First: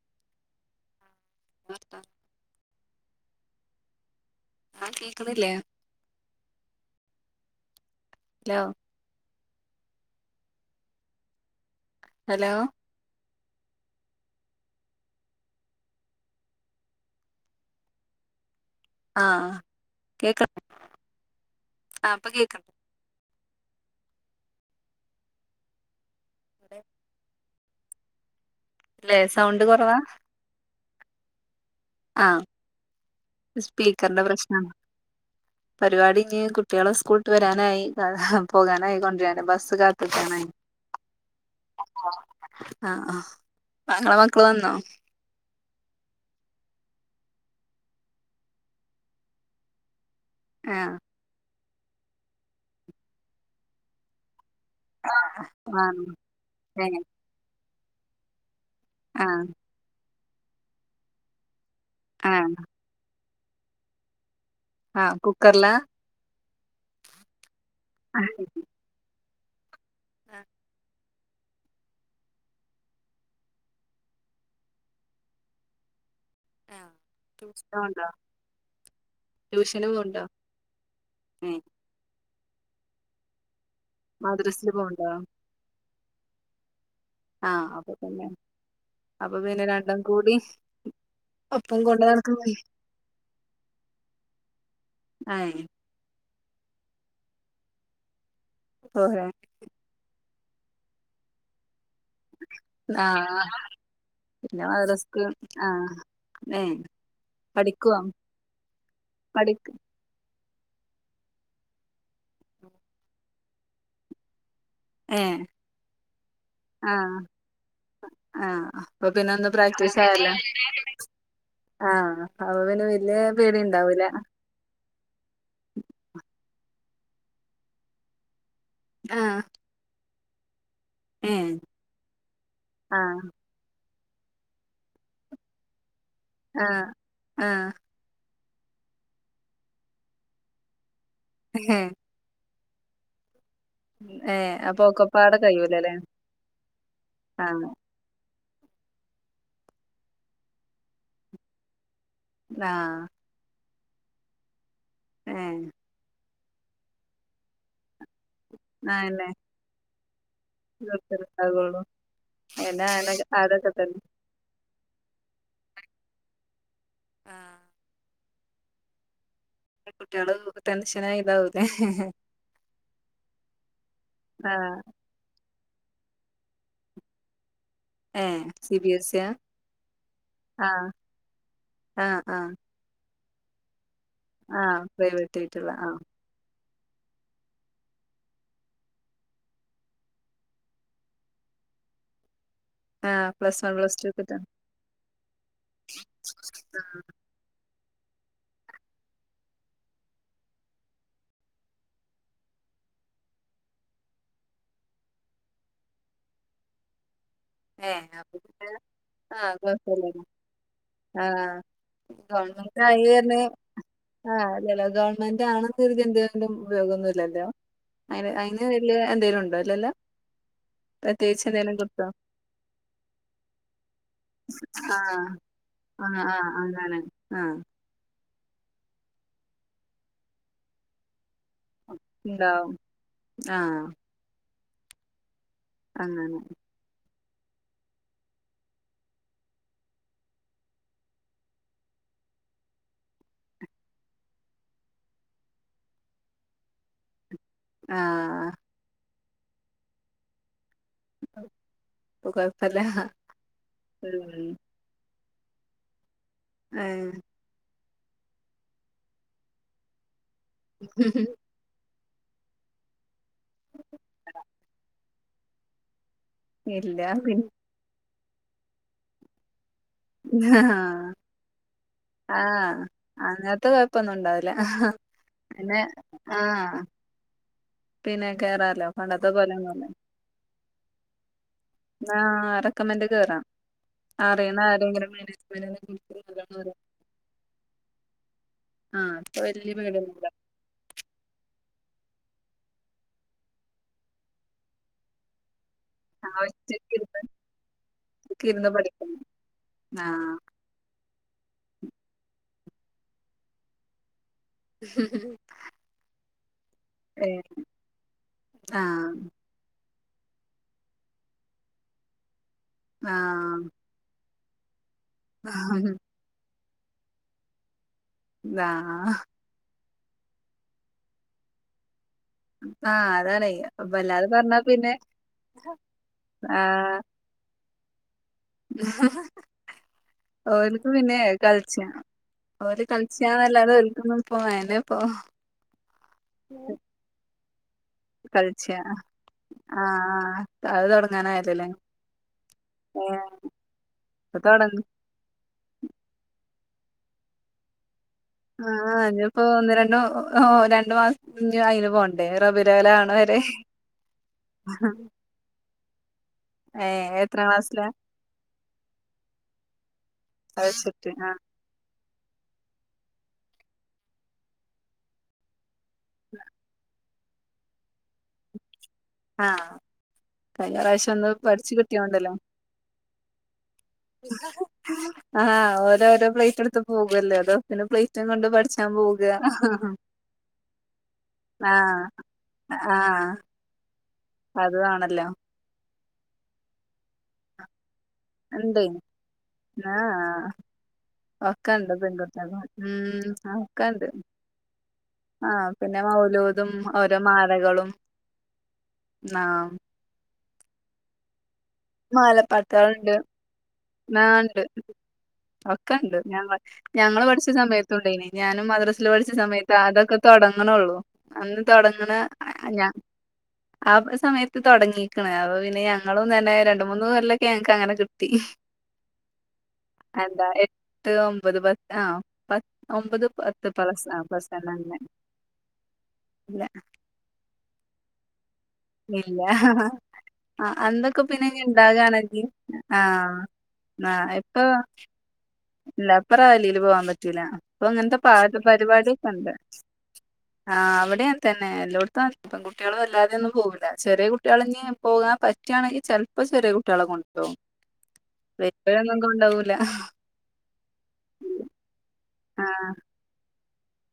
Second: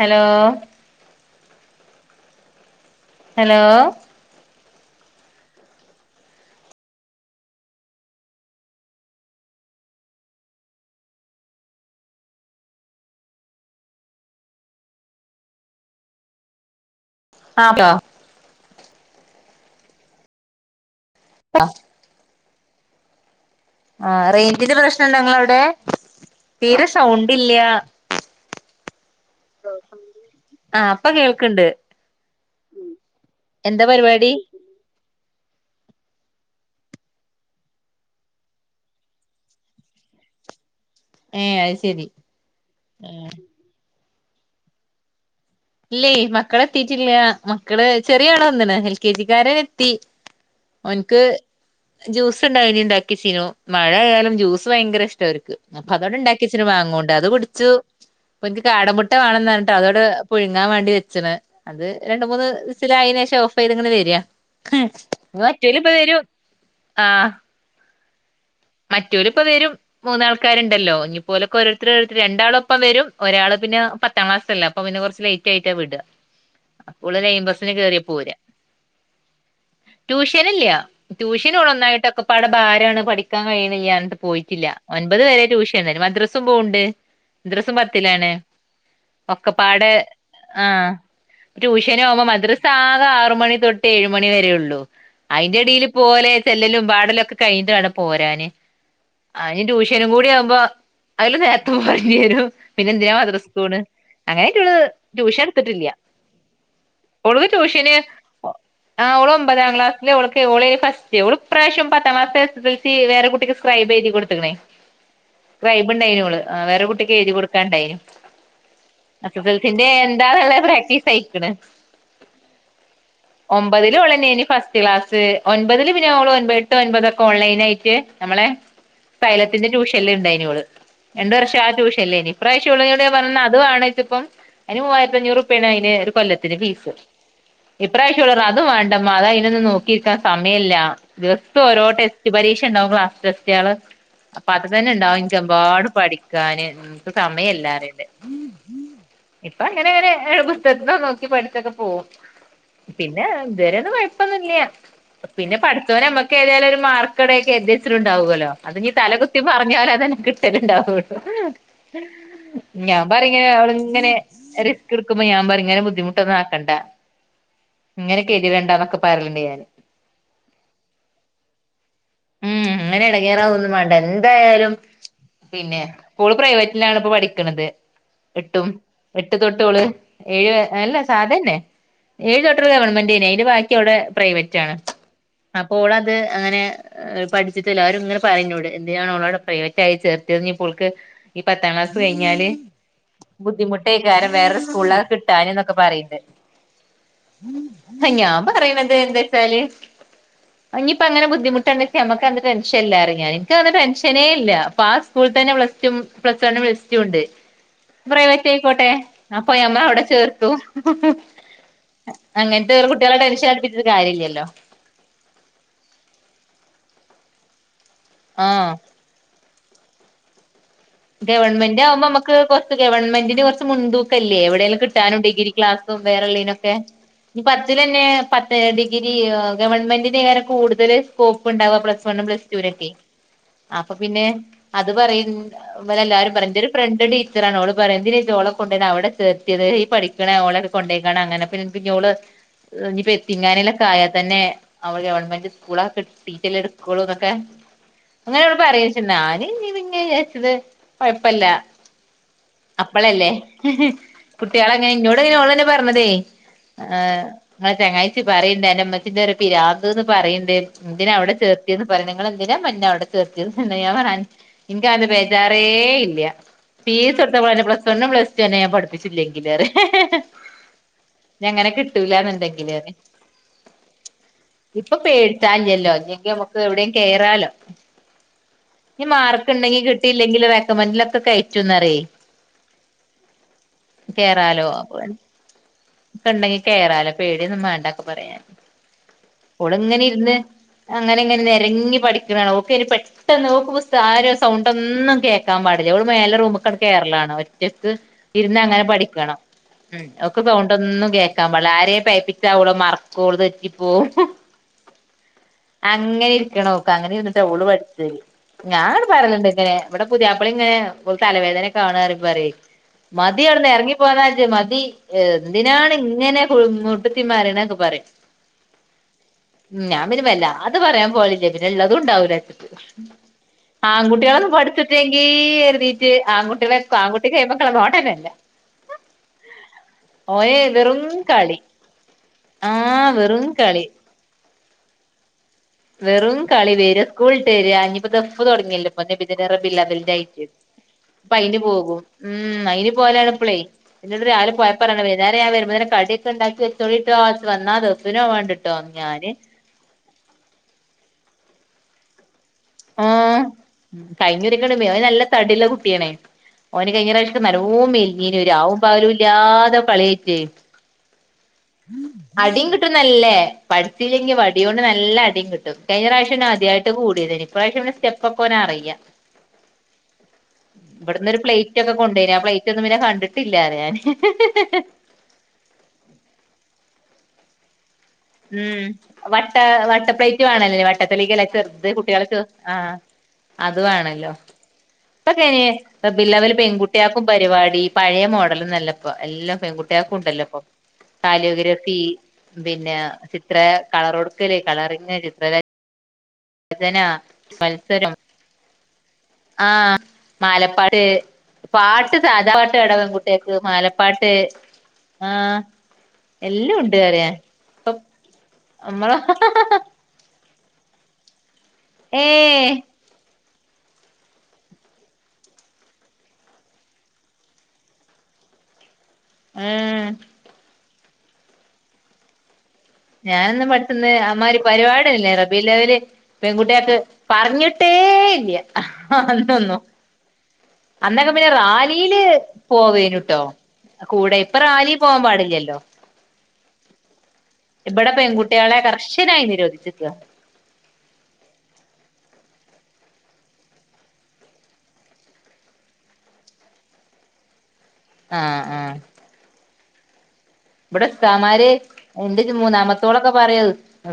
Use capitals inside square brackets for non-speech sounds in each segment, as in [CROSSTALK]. Hello [INAUDIBLE] hello ആ കേക്കുന്നില്ലേ hello hello ആത്ത ആഹ് കേക്ക ആഹ് പ്പ കേ ആഹ് റേഞ്ചിന്റെ പ്രശ്നംണ്ടോ നിങ്ങട അവിടെ തീരെ സൗണ്ട് ഇല്ല അല്ലെ സൗണ്ട് കുറവാ ആഹ് അപ്പ കേൾക്കണ്ട് ആഹ എന്താ സ്പീക്കറിടെ പരിപാടി പ്രശ്നണ് പരിപാടി ഇനി കുട്ടികളെ സ്കൂള്ട്ട് വരാനായി പോകാനായി കൊണ്ടിരാന് ബസ്സ് കാത്ത്ക്കാണ് ഏ അത് ശരി [UNINTELLIGIBLE] പോന്നോ ഇല്ലേ മക്കളെത്തിട്ടില്ല മക്കള് ചെറിയാള് വന്ന്ണ് എൽ കെ ജിക്കാരനെത്തി ആഹ് ഓനിക്ക് ജ്യൂസ് ഉണ്ടാനി ഉണ്ടാക്കി ചീനു മഴ ആയാലും ജ്യൂസ് ത് ഭയങ്കര ഇഷ്ട അവർക്ക് അപ്പൊ ആഹ് അതോടെ ഇണ്ടാക്കി വച്ചിന് ഏഹ് മാങ്ങോണ്ട് അത് കുടിച്ചു പ്പ കാടമുട്ട വേണം ആഹ് എന്ന് പറഞ്ഞിട്ട് അതോട് പുഴുങ്ങാ വേണ്ടി വെച്ച്ണ് അത് രണ്ട മൂന്ന് ആഹ് ഫിസിലായതിനേഷം ഓഫ്‌ ഇതെങ്ങനെ വരിയാ ആഹ് കുക്കറിലാ മറ്റല് ഇപ്പ വരൂ ആഹ് [UNINTELLIGIBLE] മറ്റോര് ഇപ്പ വരും മൂന്നാൾക്കാരുണ്ടല്ലോ ഇത്‌പോലൊക്കെ ഒരോരുത്തരു രണ്ടാളൊപ്പം വരും, ഒരാള് പിന്നെ പത്താം ക്ലാസല്ലെ, അപ്പൊ പിന്ന കുറച്ച് ലേറ്റ് ആയിട്ടാ വിടുക. ആ അപ്പൊള് ലൈൻ ബസിന് ട്യൂഷന് കയറിയ പോവ്ണ്ടോ പോരാ ട്യൂഷന് പോവ്ണ്ടോ ട്യൂഷൻഇല്ല ഏഹ് ട്യൂഷനോള് ഒന്നായിട്ടൊക്കെ ഒരുപാടെ ഭാരാണ് പഠിക്കാൻ കഴിയണില്ല, പോയിട്ടില്ല മദ്രസില് പോവ്ണ്ടോ ഒൻപത് വരെ ട്യൂഷൻ, മദ്രസെ പോവ്ണ്ട് ആഹ് മദ്രസും അപ്പൊ പിന്നെ പത്തിലാണ് അപ്പൊ പിന്നെ ഒക്കപ്പാടെ രണ്ടും കൂടി ആ ഒപ്പം ടൂഷന് കൊണ്ട് പോകുമ്പോ നടക്കുമ്പഴേ മദ്രസ ആകെ ആറ് മണി തൊട്ട് ഏഴ് മണി വരെ ഉള്ളു. അയിന്റെ ഏഹ് ഇടേൽ പോലെ ചെല്ലലും, പാടലും ഒക്കെ കഴിഞ്ഞിട്ട് വേണം പോരാന് പോരാ അതിന് ട്യൂഷന് കൂടി അതില പിന്നെ എന്തിനാ ആഹ് മദ്രസസ്കോണ് അങ്ങനൊയിട്ട് പിന്നെ മദ്രസ്ക്ക് ട്യൂഷൻ എടുത്തിട്ടില്ല. ആഹ് ഏഹ് ഒളത് ട്യൂഷന് പഠിക്കുവോ ആ അവള് ഒമ്പതാം പഠിക്ക് ക്ലാസ് ഒളാരാരുന്നു ഫസ്റ്റ്, ഓള് ഇപ്രാവശ്യവും പത്താം ക്ലാസ്സ്, എസ് എസ് എൽസി വേറെ കുട്ടിക്ക് സ്ക്രൈബ്ഴുതി കൊടുത്തേക്കണ്. ഏഹ് സ്ക്രൈബു ഉണ്ടായിരുന്നോള് വേറെ കുട്ടിക്ക് ആഹ് എഴുതി കൊടുക്കാണ്ടായിനു ആഹ് അപ്പൊ പിന്നെ എസ് എസ് ഒന്ന് എൽ സിന്റെ പ്രാക്ടീസ് ആയല്ലോ എന്താന്ന്ള്ള പ്രാക്ടീസ് ആയിക്കണ്. ആഹ് അപ്പൊ പിന്നെ വല്യ പേടി ഒമ്പതില് ഉണ്ടാവൂല ഉഇനി ഫസ്റ്റ് ക്ലാസ് ഒൻമ്പതില് പിന്നെ ഒമ്പേ എട്ട്, ഒൻപതൊക്കെ ഓൺലൈൻ ആയിട്ട് നമ്മളെ ആഹ് സൈലത്തിന്റെ ട്യൂഷനിൽ ഉണ്ടായിരുനു അവള്. രണ്ടു ഏഹ് വർഷം ആ ട്യൂഷല്ലേനി, ഈ പ്രാവശ്യം അവളോട് ഞാൻ ആഹ് പറഞ്ഞു അത് വേണ്ടങ്കി ഇപ്പം, അതിന് മൂവായിരത്തി അഞ്ഞൂറ് റുപ്പയാണ് അ ഒരു കൊല്ലത്തിന് ആഹ് ഫീസ്, ആഹ് ഈ പ്രാവശ്യുള്ള അതൊന്നും, വേണ്ടമ്മ അത് അതിനൊന്നും നോക്കിയിരിക്കാൻ സമയില്ല, ദിവസം ഓരോ ഏഹ് ടെസ്റ്റ് പരീക്ഷ ഉണ്ടാവും ക്ലാസ് [UNINTELLIGIBLE] അപ്പൊ ഏഹ് അത് തന്നെ ഇണ്ടാവും ഒക്കപ്പാടെ എനിക്കെമ്പാട് കഴിയൂലല്ലേ പഠിക്കാന്, എനിക്ക് സമയം ആഹ് ഇല്ലാറഞ്ഞിട്ട്. ഇപ്പൊ അങ്ങനെങ്ങനെ പുസ്തകത്തിന് നോക്കി പഠിച്ചൊക്കെ പോകും. ആഹ് പിന്നെ ഇതുവരൊന്നും കുഴപ്പൊന്നുമില്ല്യാ, പിന്നെ ഏഹ് പത്ത് വരെ എങ്ങനെയൊക്കെ എഴുതിയാലും ഒരു മാർക്കടയൊക്കെ ഏറ്റ കുറച്ചിലുണ്ടാവുമല്ലോ, അത് ഇനി എത്ര ആയെന്നെ തലകുത്തി മറിഞ്ഞാലും അത് ഉണ്ടാവുളളു ഉണ്ടാകുള്ളൂ എന്നെ ഞാൻ അയനെ പറ ഇങ്ങനെ അതൊക്കെ അവള് തന്നെ ഇങ്ങനെ റിസ്ക് എടുക്കുമ്പോ ഞാൻ പറയും ഇങ്ങനെ ബുദ്ധിമുട്ടൊന്നും ആക്കണ്ട. ആ അങ്ങനെ കതിണ്ടന്നൊക്കെ പറഞ്ഞ്ണ്ട് ഞാൻ കുട്ടികള് ടെൻഷൻ ആയ ഇതാവു ഇല്ലേ ഉം, അങ്ങനെ ഇടങ്ങേറാവൊന്നും വേണ്ട, എന്തായാലും ആഹ് പിന്നെ ഓള് പ്രൈവറ്റിലാണ് ഇപ്പൊ പഠിക്കുന്നത്. ഏഹ് എട്ടും സി ബി എസ് ഇ യാ എട്ട് തൊട്ട് ഓള് ഏഴ് ആഹ് അല്ല സാധ തന്നെ ആഹ് ആഹ് ഏഴു തൊട്ടൊരു ഗവൺമെന്റ് തന്നെ അതിന്റെ ബാക്കി അവള് പ്രൈവറ്റ് ആണ്, ആഹ് പ്രൈവറ്റ് ആയിട്ടുള്ള അപ്പൊ ഓള് ആഹ് അത് അങ്ങനെ പഠിച്ചിട്ട എല്ലാവരും ഇങ്ങനെ പറഞ്ഞൂട് എന്തിനാണോളോടെ പ്രൈവറ്റ് ആയി ചേർത്തിയത്, ഇപ്പോൾക്ക് ഈ പത്താം ക്ലാസ് കഴിഞ്ഞാല് ആഹ് പ്ലസ് വൺ പ്ലസ് ടു ഒക്കെ ബുദ്ധിമുട്ടായേക്കാം തന്നെ വേറൊരു സ്കൂളൊക്കെ കിട്ടാന് എന്നൊക്കെ പറയണ്ട് ആഹ് ഞാൻ പറയുന്നത് എന്താ വച്ചാല് ഇനിയിപ്പ അങ്ങനെ ബുദ്ധിമുട്ട് നമുക്കന്ന് ടെൻഷനേ ഇല്ല, ടെൻഷനേ ഇല്ല, ഇപ്പ ആ സ്കൂളി തന്നെ പ്ലസ് വൺ, പ്ലസ് ടു ഉണ്ട്. പ്ലസ് ടു ഉണ്ട് ഏഹ് അപ്പൊ പ്രൈവറ്റ് പിന്നെ ആയിക്കോട്ടെ, ആഹ് അപ്പോൾ നമ്മൾ അവിടെ ചേർത്തു. അങ്ങനത്തെ ഗവണ്മെന്റ് ആയി കുട്ടികളെ ടെൻഷൻ അടിപ്പിച്ചിട്ട് ആ കാര്യല്ലല്ലോ ചില ഗവണ്മെന്റ് ആണ തീർന്തണ്ടും ഉപയോഗമൊന്നുമില്ലല്ലോ, അ അതി ആഹ് വലയ എന്തേലും ഉണ്ടോ, അല്ലല്ലോ. ഗവൺമെന്റ് ആവുമ്പം നമുക്ക് കുറച്ച് ഗവൺമെന്റിന് കുറച്ച് മുൻതൂക്കില്ലേ, എവിടെലും, കിട്ടാനും ആഹ് ഡിഗ്രി ക്ലാസും ആഹ് വേറെ ആഹ് ഉള്ളേനൊക്കെ. അങ്ങനെ ആഹ് പത്തിലന്നെ പത്ത്, ഡിഗ്രി ഗവൺമെന്റിനിങ്ങനെ കൂടുതല് സ്കോപ്പ് ഉണ്ടാാവുക പ്ലസ് വൺ പ്ലസ് ടൂ ഇണ്ടാവും നൊക്കെ ആഹ് അപ്പൊ പിന്നെ അത് പറയും അപ്പൊ പിന്നെ എല്ലാരും അങ്ങനെ പറയും, എന്റെ ഒരു ഫ്രണ്ട് ണ്ടി ഓള് പറയും എന്തിനാനോളെ കൊണ്ട അവിടെ ചേർത്തിയത് ഈ പഠിക്കണ ഓളെ കൊണ്ടോയ്ക്ക അങ്ങനെ പിന്നെ ഓള് ഇനിയിപ്പോ ഇങ്ങാനയിലൊക്കെ ആയാൽ തന്നെ അവള് ഗവൺമെന്റ് സ്കൂളൊക്കെ ഡീറ്റെയിൽ എടുക്കളൂ എന്നൊക്കെ അങ്ങനെ ആഹ് അവിടെ പറയിച്ചന്നാ ഞാൻ ഇങ്ങനെ വിചാരിച്ചത് കുഴപ്പില്ല, ഇപ്പൊ കൊഴപ്പല്ല അപ്പളല്ലേ ഉം കുട്ടികളിങ്ങനെ ഇങ്ങോട്ട ഓളെന്നെ പറഞ്ഞതേ ഏഹ് ചങ്ങായ് ചി പറയണ്ട്അന്റാമ്മച്ചിന്റെഒരു പിരാ ന്ത് പറയണ്ട് ന്തിനാ അവിടെ ചേർത്തിന്ന് പറയാ നിങ്ങ എന്തിനാമ്മ അവിടെ ചേർത്ത് [UNINTELLIGIBLE] ഇനിക്അങ്ങനത്തെ തബേജാറേ ഇല്ല ഇല്ല ഫീസ് പിന്നെ എടുത്തപ്പോെ പ്ലസ് വണ്ണും പ്ലസ് ടു ന്നെഞാൻ പഠിപ്പിച്ചില്ലെങ്കിൽേറെ [UNINTELLIGIBLE] ഞങ്ങനെ കിട്ടൂലാന്ന് ണ്ടെങ്കിലോ ആഹ് നെ അങ്ങനത്തെ കൊഴപ്പൊന്നും ണ്ടാവൂല്ല ഹ ഹാപിന്നെ പേടിച്ചാല്ലല്ലോ ഇല്ലെങ്കി നമുക്ക് ആഹ് എവിടെയും കേറാലോ പിന്നെ കേറാല്ലോ പണ്ടത്തെ പോലെന്ന ല്ല ങ്കിൽ റെ ക്കാമെന്റിൽ ഒക്കെ കയറ്റി ആ റെക്കമെന്റ് കേറാം അറിയുന്ന ആരെങ്കിലും [UNINTELLIGIBLE] ണ്ടെങ്കി അറിയാം കേറാലോ പേടിയൊന്നും മേണ്ടക്കെ പറയാൻ ആ അപ്പൊ വല്യ ഓള് ഇങ്ങനെ പേടിയൊന്നുല്ല ഇരുന്ന് അങ്ങനെ ഇങ്ങനെ നരങ്ങി പഠിക്ക് ണാ ണ ഓക്കെ പെട്ടെന്ന് ഓക്ക് പുസ് താര സൗണ്ട് ഒന്നും കേൾക്കാൻ പാടില്ല ഇവൾ ആ മേലെ റൂമിക്കൻ ഒറ്റക്ക് കേറ ഇരുന്ന് ലാണ് ഒറ്റക്ക് ഒറ്റക്ക് ഇരുന്ന് അങ്ങനെ പഠിക്കും പഠിക്കണം ഉ ആ ഓക്ക് തോന്നുമ്പോ ഒന്നും കേക്കാ പാടില്ല ആരെയും പെ യപ്പിച്ച അവടെ മറക്കോള് തെറ്റി പോവും അങ്ങനെ ഇരിക്കണോ അങ്ങനെ ഏ ഇര്ന്നിട്ടാ ഓള് പഠിച്ചത് ആ ഞാ പറയലിണ്ട് ഇങ്ങനെ ഇവിടെ പുതിയയാപ്പളി ഇങ്ങനെ തലവേദന കാണ പറ ആ മതി അവിട്ന്ന് ഇറങ്ങി പോക മതി എന്തിനാണ് ആ ഇങ്ങനെ മുട്ടുത്തിമറി ണൊക്കെ പറിം ഇതാ അഹ് ഞാമ്പിന്നെ വല്ലാതെ പറയാ പോകലില്ല പിന്നെ ഉള്ളതുണ്ടാവില്ല ആ അതാണേ വല്ലാതെ ആൺകുട്ടികളൊന്ന് പറഞ്ഞാ പിന്നെ പഠിച്ചിട്ടെങ്കീ കരുതീട്ട് ആൺകുട്ടിക ആൺകുട്ടി ക റോടെന്നെല്ലേ [UNINTELLIGIBLE] ഓന് ഓല്ക്ക് വെറും പിന്നെ കളി കളിച്ച ഓര് ആഹ് വെറും കളിച്ചന്ന ല്ലാതെ കളി ഒൽ ക്കൊന്നും പോയും ഓഹ് വെറും കളി വര സ്കൂളിട്ട് വരാ ദഫ് പ്പ് കളിച്ച തുടങ്ങിയല്ലോ പ്പൊ നബിദിനംറബീഉൽ ആ അവ്വലിന്റെയായിറ്റ് ആ അത് അപ്പ അയിന് തൊടങ്ങാനായല്ലോല്ലേ പോകും ഉം അയിന് ഏ പോയ ലാണ് ഇപ്പള് ഇപ്പൊ രാവിലെ തൊടങ്ങ പോയപ്പോ പറാണ് വൈന്നാരം ഞാൻ വരുമ്പോ അങ്ങ നെ കടിയൊക്കെ ഉണ്ടാക്കി വെച്ചോളിട്ടോ ഇഞ്ഞി വന്ന ത് ആഞ്ഞിപ്പോ ഒന്ന് രണ്ടു രണ്ടു മാസംഞ്ഞി അയിന് പോണ്ടേ റബിഉലവ്വലാവണ വരെ ആഹ് കഴിഞ്ഞൂരക്കെ ന നല്ല തടി ള്ള കുട്ടിയാ ണേ ഓന് ഏഹ് എത്രാം കഴിഞ്ഞപ്രാവശ്യം ക്ലാസ്സിലാ നല്ലോം മെലിഞ്ഞീന്നു രാവും പകലും ഇല്ലാതെ കളിയായിട്ട് അത് വെച്ചിട്ട് ആഹ് അടിം കിട്ടും ന്നല്ലേ പഠിച്ചി ല്ലെങ്കിൽ വടിയോണ്ട് നല്ല അടിം കിട്ടും കഴിഞ്ഞ പ്രാവശ്യ ആദ്യായിട്ട് കൂടിയത് ഇപ്രാവശ്യം സ്റ്റെപ്പ ക്കെഓനറിയാ ആഹ് കഴിഞ്ഞ പ്രാവശ്യം ഇവിടന്ന് ഒന്ന് ഒരു പഠിച്ചു പ്ലേറ്റ് ക്കെ കിട്ടിയോണ്ടല്ലോ കൊണ്ടോയിന്നു ആ പ്ലേറ്റ് ഒന്നും പിന്നെ കണ്ടിട്ട- ആഹ് ഓരോ ഓരോ പ്ലേറ്റ ട്ത്ത് പോകല്ലേ അതോ പിന്നെ പ്ലേറ്റ് ഉം വട്ട വട്ട പ്ലേറ്റ് വേണല്ലേ വട്ടത്ത് ലക്ക്ല്ല ചെറുത് ആഹ് കുട്ടികള് ക്ക് ആ ആഹ് അത് വേണല്ലോ അതു ആണല്ലോ ഇപ്പൊക്കയ് ന് റബീഉൽ അവ്വൽ പെൺകുട്ടിയക്കും പരിപാടി പഴയ ഇണ്ട് മോഡലൊന്നല്ല ഇപ്പൊ എല്ലാ പെൺകുട്ടികൾ ക്കും ണ്ടല്ലോ ആഹ് ഇപ്പൊ ഒക്കെണ്ട് കാലിയോഗ്രാഫി പെൺകുട്ടിയാക്കും പിന്നെ ഉം ചിത്ര ഒക്കെണ്ട് കളർ കൊടുക്കല് കളറിങ് ചിത്രരജന ലോതും ഓരോ മാലകളും നാം ആഹ് മാലപ്പാട്ട് പാട്ട് സാധാ പാട്ടാടാ പെൺ മാലപ്പാട്ടുകളുണ്ട് കുട്ടികക്ക് മാലപ്പാട്ട് ആഹ് ഒക്കെണ്ട് ഞ എല്ലാം ഉണ്ട് അറിയ ഞങ്ങള്ൾപഠിച്ച ഇപ്പം സമയത്തുണ്ടായിന്നു ഞാന മദ്രസിൽ നമ്മള പഠിച്ച സമയത്ത് അതൊക്കെ തുടങ്ങ് ണൊള്ളു അന്ന് തുടങ്ണ ഏഹ് ഞാ ആ ഒരു സമയത്ത് തുടങ്ങീക്ക്ണ് അപ്പൊ പിന്നെ ഞങ്ങളും തന്നെ രണ്ട, മൂന്ന് കൊല്ലൊക്കെ ഞങ്ങക്ക് അങ്ങനെ കിട്ടി ഉം എന്താ ത്ത് ഒമ്പത് പത്ത് ആ പത്ത് ഒമ്പത് ഞാനൊന്നും പ്ലസ് പഠിടുത്തന്ന് ആ പ്ലസ് അമ്മാരി വൺ അങ്ങനെ പരിപാടിയില്ലാരുന്നു [UNINTELLIGIBLE] ഇല്ല പെൺകുട്ടിയോക്ക് പറഞ്ഞിട്ടേ [INAUDIBLE] ആ ഹ ഹ ഇല്ല അന്തൊന്നു ആ അന്നൊക്കെ പിന്നെ ഇനി റാലീല് ഇണ്ടാകാണെങ്കി ആ പോവേനൂട്ടോ കൂടെ ഇപ്പൊ റാലി പോവാൻ പാടില്ല്യാല്ലോ ഇല്ല ഇപ്പ റാലീല് പോവാൻ പറ്റൂല്ല പ്പൊ ഇവിടെ അങ്ങനത്തെ പാട്ട് പെൺകുട്ടികളെ പരിപാടിക്കെ കർശനായി ഉണ്ട് നിരോധിച്ചിക്ക ആഹ് അവിടെയതന്നെ എല്ലൊട്തും പെൺകുട്ടിയോള് വല്ലാതെയൊന്നും പോവൂല്ല ചെറിയ കുട്ടിയാലിൻഞ്ഞി പോകാൻ പറ്റാണെങ്കിൽ ചെൽപ്പോ ചെറിയ കുട്ടിയോളേ കൊണ്ടോകും ആഹ് ആഹ് വല്ല്യോരെയൊന്നും കൊണ്ടോവൂല ഇവിടെ ഉസ്താദുമാര് എന്റെ ഒരു ആഹ് മൂന്നാമത്തോളൊക്കെ പറയോ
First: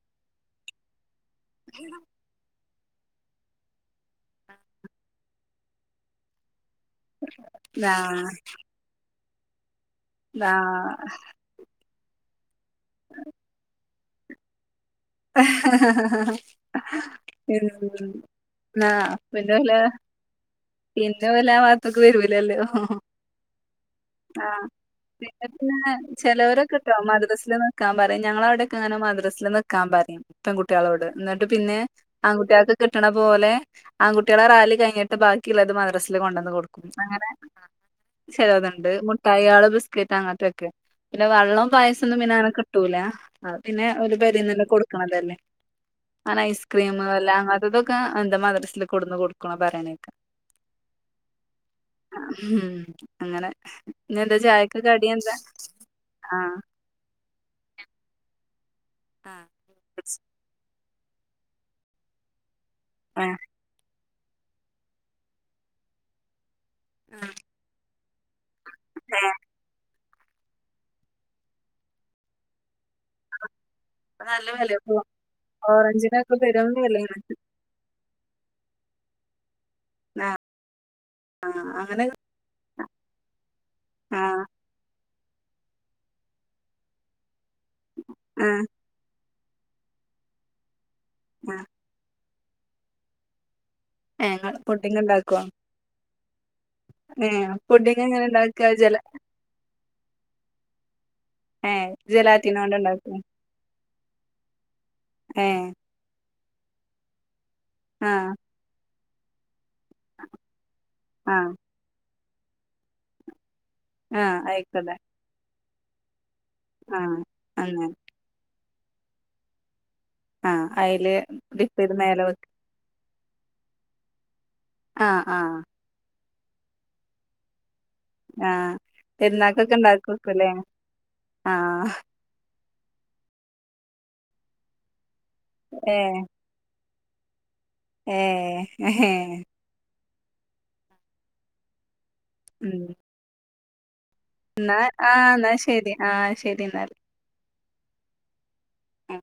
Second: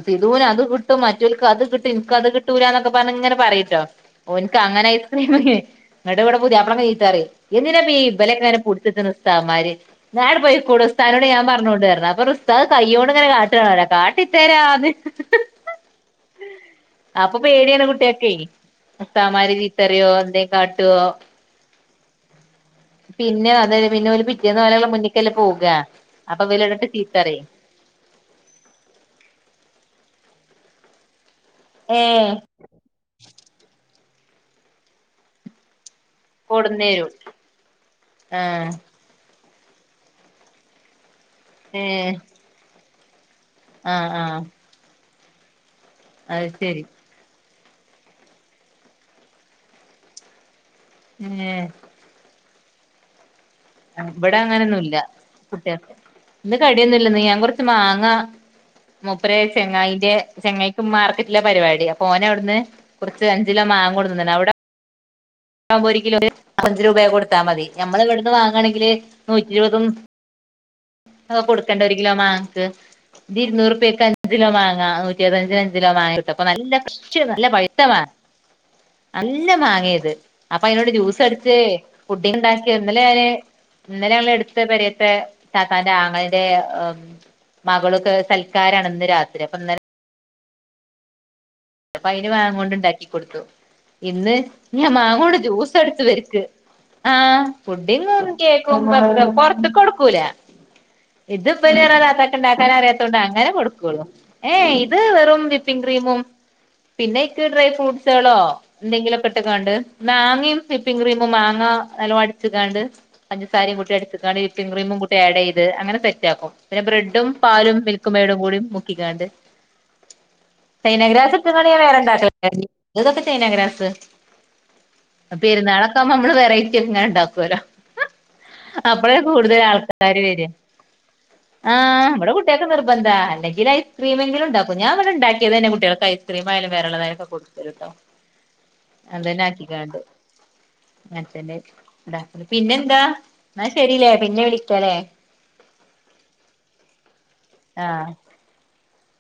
സിധുവിന് അത് കിട്ടും മ ഇവർക്കത് കിട്ടും എനക്കത് കിട്ടൂലന്നൊക്കെ പ അപ്പം അത് ഇങ്ങനെ പറയൂട്ടോ ഓന്ക്ക് അങ്ങനെ ഐസ്ക്രീംമ് അങ്ങടെ ഇവിടെ പുതിയാപ്പി ബടെ ങ്ങ് ചീത്ത പറിം എന്തിനെപ്പോ ദാ ഈ ഇബലെ ഒക്കെ ങ്ങനെ പുടിച്ചിർത്ത്ണ് ഉസ്താദുമാര് ഞാൻ ദാ പൊയ്ക്കൂട് ഉസ്താദിനോട് ഞാൻ പറഞ്ഞോണ്ട് ന്ന് പറഞ്ഞ് അപ്പറഞ്ഞ് ഉസ്താദ് കയ്യോട് ഇങ്ങന കാട്ടാണ് കാട്ടിത്തരാന്ന് [UNINTELLIGIBLE] അപ്പൊ പേടിയാണ് കുട്ട്യാക്കെ ആ ഉസ്താദ്മാര് പിന്നെല ചീത്തറിയോ എന്തേം കാട്ടോ പിന്നെ ഓലാ ആ ഭാഗത്തേക്ക് വരൂലല്ലോ ആഹ് ഹ് പിന്നെ അത് പിന്നെ ഓല് ആ പിറ്റേന്ന് ഓലെ മുന്ന്ക്കല്ലേ പിന്നെ പോകാ പിന്നെ അപ്പൊ ഇവല് ഇവടെ ഇട്ട് ചെലോരൊക്കെട്ടോ ചീത്തറിയും മദ്റസിലു നിക്കാൻ പറയും ഞങ്ങള അവിടെക്കെ അങ്ങനെ മദ്രസിൽ നിൽക്കാ പറിം പെൺകുട്ടിയാളോട് ന്നിട്ട് പിന്നെ ഏഹ് ആൺകുട്ടിയോൾക്ക് കിട്ടണ പോലെ ആൺകുട്ടിയോളെ റാലി കഴിഞ്ഞിട്ട് ബാക്കിയുള്ളത് മദ്രസക്ക് കൊണ്ടന്ന് കൊടുക്കും കൊട്ന്നേരും അങ്ങനെ ചെലത് ആഹ് ണ്ട് മുട്ടായ്യാള് ബിസ്ക്കറ്റ് അങ്ങനത്തൊക്കെ പിന്നെ വെള്ളോം ഏ പായസോന്നുംപിന്നെ അങ്ങനൊന്നും കിട്ടൂല അത് പിന്നെ ആഹ് ഓര് ആഹ് പെരേന്ന് എടുക്കണോലല്ലേ അത് ശരി ഐസ്ക്രീം എല്ലാ അതൊക്കെ എന്താ മദ്രസൽ കൊടുന്ന് കൊടുക്കണോ പറയാനക്കെ ഏ ഹും അങ്ങനെ ഇന്നെന്താ ഇബടെ ചായക്ക് അങ്ങനൊന്നുംല്ല കടി എന്താ കുട്ടിയാക്ക് ആഹ് ഇന്ന് കടിയൊന്നുംല്ലന്ന് ഞാൻ കുറച്ച് മാങ്ങ മൂപ്പരെ ചങ്ങായിൻ്റെ ചങ്ങ മാർക്കറ്റിലാ പരിപാടി അപ്പ ഓന് അവിടുന്ന് കുറച്ച് അഞ്ചിലോ മാങ്ങ കൊടുന്ന് തന്നക്കണ് അവിടെ കുമ്പോ ഒരു കിലോക്ക് അഞ്ച് രൂപക്കെ കൊടുത്താൽ മതി നമ്മൾ ഇവിടുന്ന് വാങ്ങാണെങ്കില് ഏഹ് നൂറ്റി ഇരുപതും അതൊക്കെ കൊടുക്കണ്ട ഒരു കിലോ മാങ്ങക്ക് ഇത് ഇരുന്നൂറുപ്യക്കെ ഇപ്പ നല്ല അഞ്ചിലോ വെല മാങ്ങ നൂറ്റി ഇരുപത്തിഅഞ്ചിന് അഞ്ച കിലോ ഓക്കെ കിട്ടും ഓറഞ്ചിനൊക്കെ അപ്പൊ പെരും നല്ല വെലേണ് ഫ്രഷ് നല്ല പഴുത്ത മാങ്ങ നല്ല മാങ് മങ്ങിത് അതിനോട് ജ്യൂസ് അടിച്ച ആഹ് അങ്ങനെ പുഡ്ഡിംഗ് ഉണ്ടാക്കി ഇന്നലെ ഞാന് ഇന്നലെ ഞങ്ങളെ ആഹ് എടുത്ത് പെരി ത്തെ താത്താൻറെ ആങ്ങളന്റെ ഹ് മകളൊക്കെ ആഹ് സൽക്കാരാണ് ഇന്ന് രാത്രി അപ്പൊ ഇന്ന ഹ് അപ്പ അയിന് മാങ്ങോണ്ട് ഉണ്ടാക്കി കൊടുത്തു ഏഹ് ഇന്ന് ഇങ്ങള് ഞാൻ പുഡിങ് മാങ്ങോണ്ട് ഇണ്ടാക്കോ ജ്യൂസ് അടിച്ചത് ആ ഏഹ് പുഡിങ് എങ്ങനെ പുഡ്ഡിംഗും ഇണ്ടാക്ക കേക്കും ജല വെർതെ പൊറുത്തക്ക് കൊടുക്കൂല ഇത് ഏഹ് ഇബലറ ആ തത്താക് ജലാറ്റിനോണ്ട് ഇണ്ടാക്കോ ഇണ്ടാക്കാനറിയതൊണ്ട് അങ്ങനെ കൊടുക്കുള്ളൂ ഏയ് ഇത് വെറും ഏഹ് വിപ്പിംഗ് ക്രീമും പിന്നെ അയ്ക്ക് ഡ്രൈ ആഹ് ഫ്രൂട്ട്സാളോ എന്തെങ്കിലൊകെ ഇട്ട്ക്കാണ്ട് മാങ്ങിം വിപ്പിംഗ് ക്രീമും ആഹ് മാങ്ങ നല്ലോം അടിച്ച്ക്കാണ്ട്പഞ്ചസാര സാരയും കൂട്ടി ആഹ് അടിച്ചക്കേണ്ട് വിപ്പിംഗ് അയിക്കോട്ടെ ക്രീംമും കൂട്ടി ആഡ് ചെയ്ത്അ ങ്ങനെ സെറ്റ് ആക്കും പിന്നെ ആഹ് ബ്രെഡും പാലും അങ്ങനെ മിൽക്കും മേഡും കൂടി മുക്കിക്കാണ്ട് ആ അയില് ഇൻക്ക് ഡിപ്പ് വേണെങ്ക ചെയ്ത് മേലെ വെക്ക [UNINTELLIGIBLE] ഇതിതൊക്കെ ചൈനാഗ്രാസ് ആഹ് ആഹ് പെരുന്നാളൊക്ക ആകുമ്പോ മ്മള് വെറൈറ്റ്യൊക്കെ ഇങ്ങനെ ണ്ടാക്കോല്ലോ ആഹ് അ അപ്പഴാ കൂടുതൽ പെരുന്നാക്കൊക്കെ ആൾക്കാര് വരാ ഇണ്ടാക്കോക്കുല്ലേ ആ ആഹ് ഇവടെ കുട്ടിയാക്ക് നിർ ഇപ്പെന്താ അല്ലെങ്കില് ഐസ്ക്രീമെങ്കിലും ഉണ്ടാക്കും ഞാ ഇവിടെ ഉണ്ടാക്കിയതന്നെ കുട്ടിയാൾക്ക് ഏഹ് ഐസ്ക്രീമായാലും വേറെള്ളതായലൊക്കെ കൊടു ട്ടോ ഏഹ് ഏഹ് അതന്നെക്കിക്കാൺണ്ട് [INAUDIBLE] പിന്നെന്താ എന്നാ ശരിലേ ന്ന ആ ന്നാ ശരി ആ ശരി ന്നാല് ആ മ്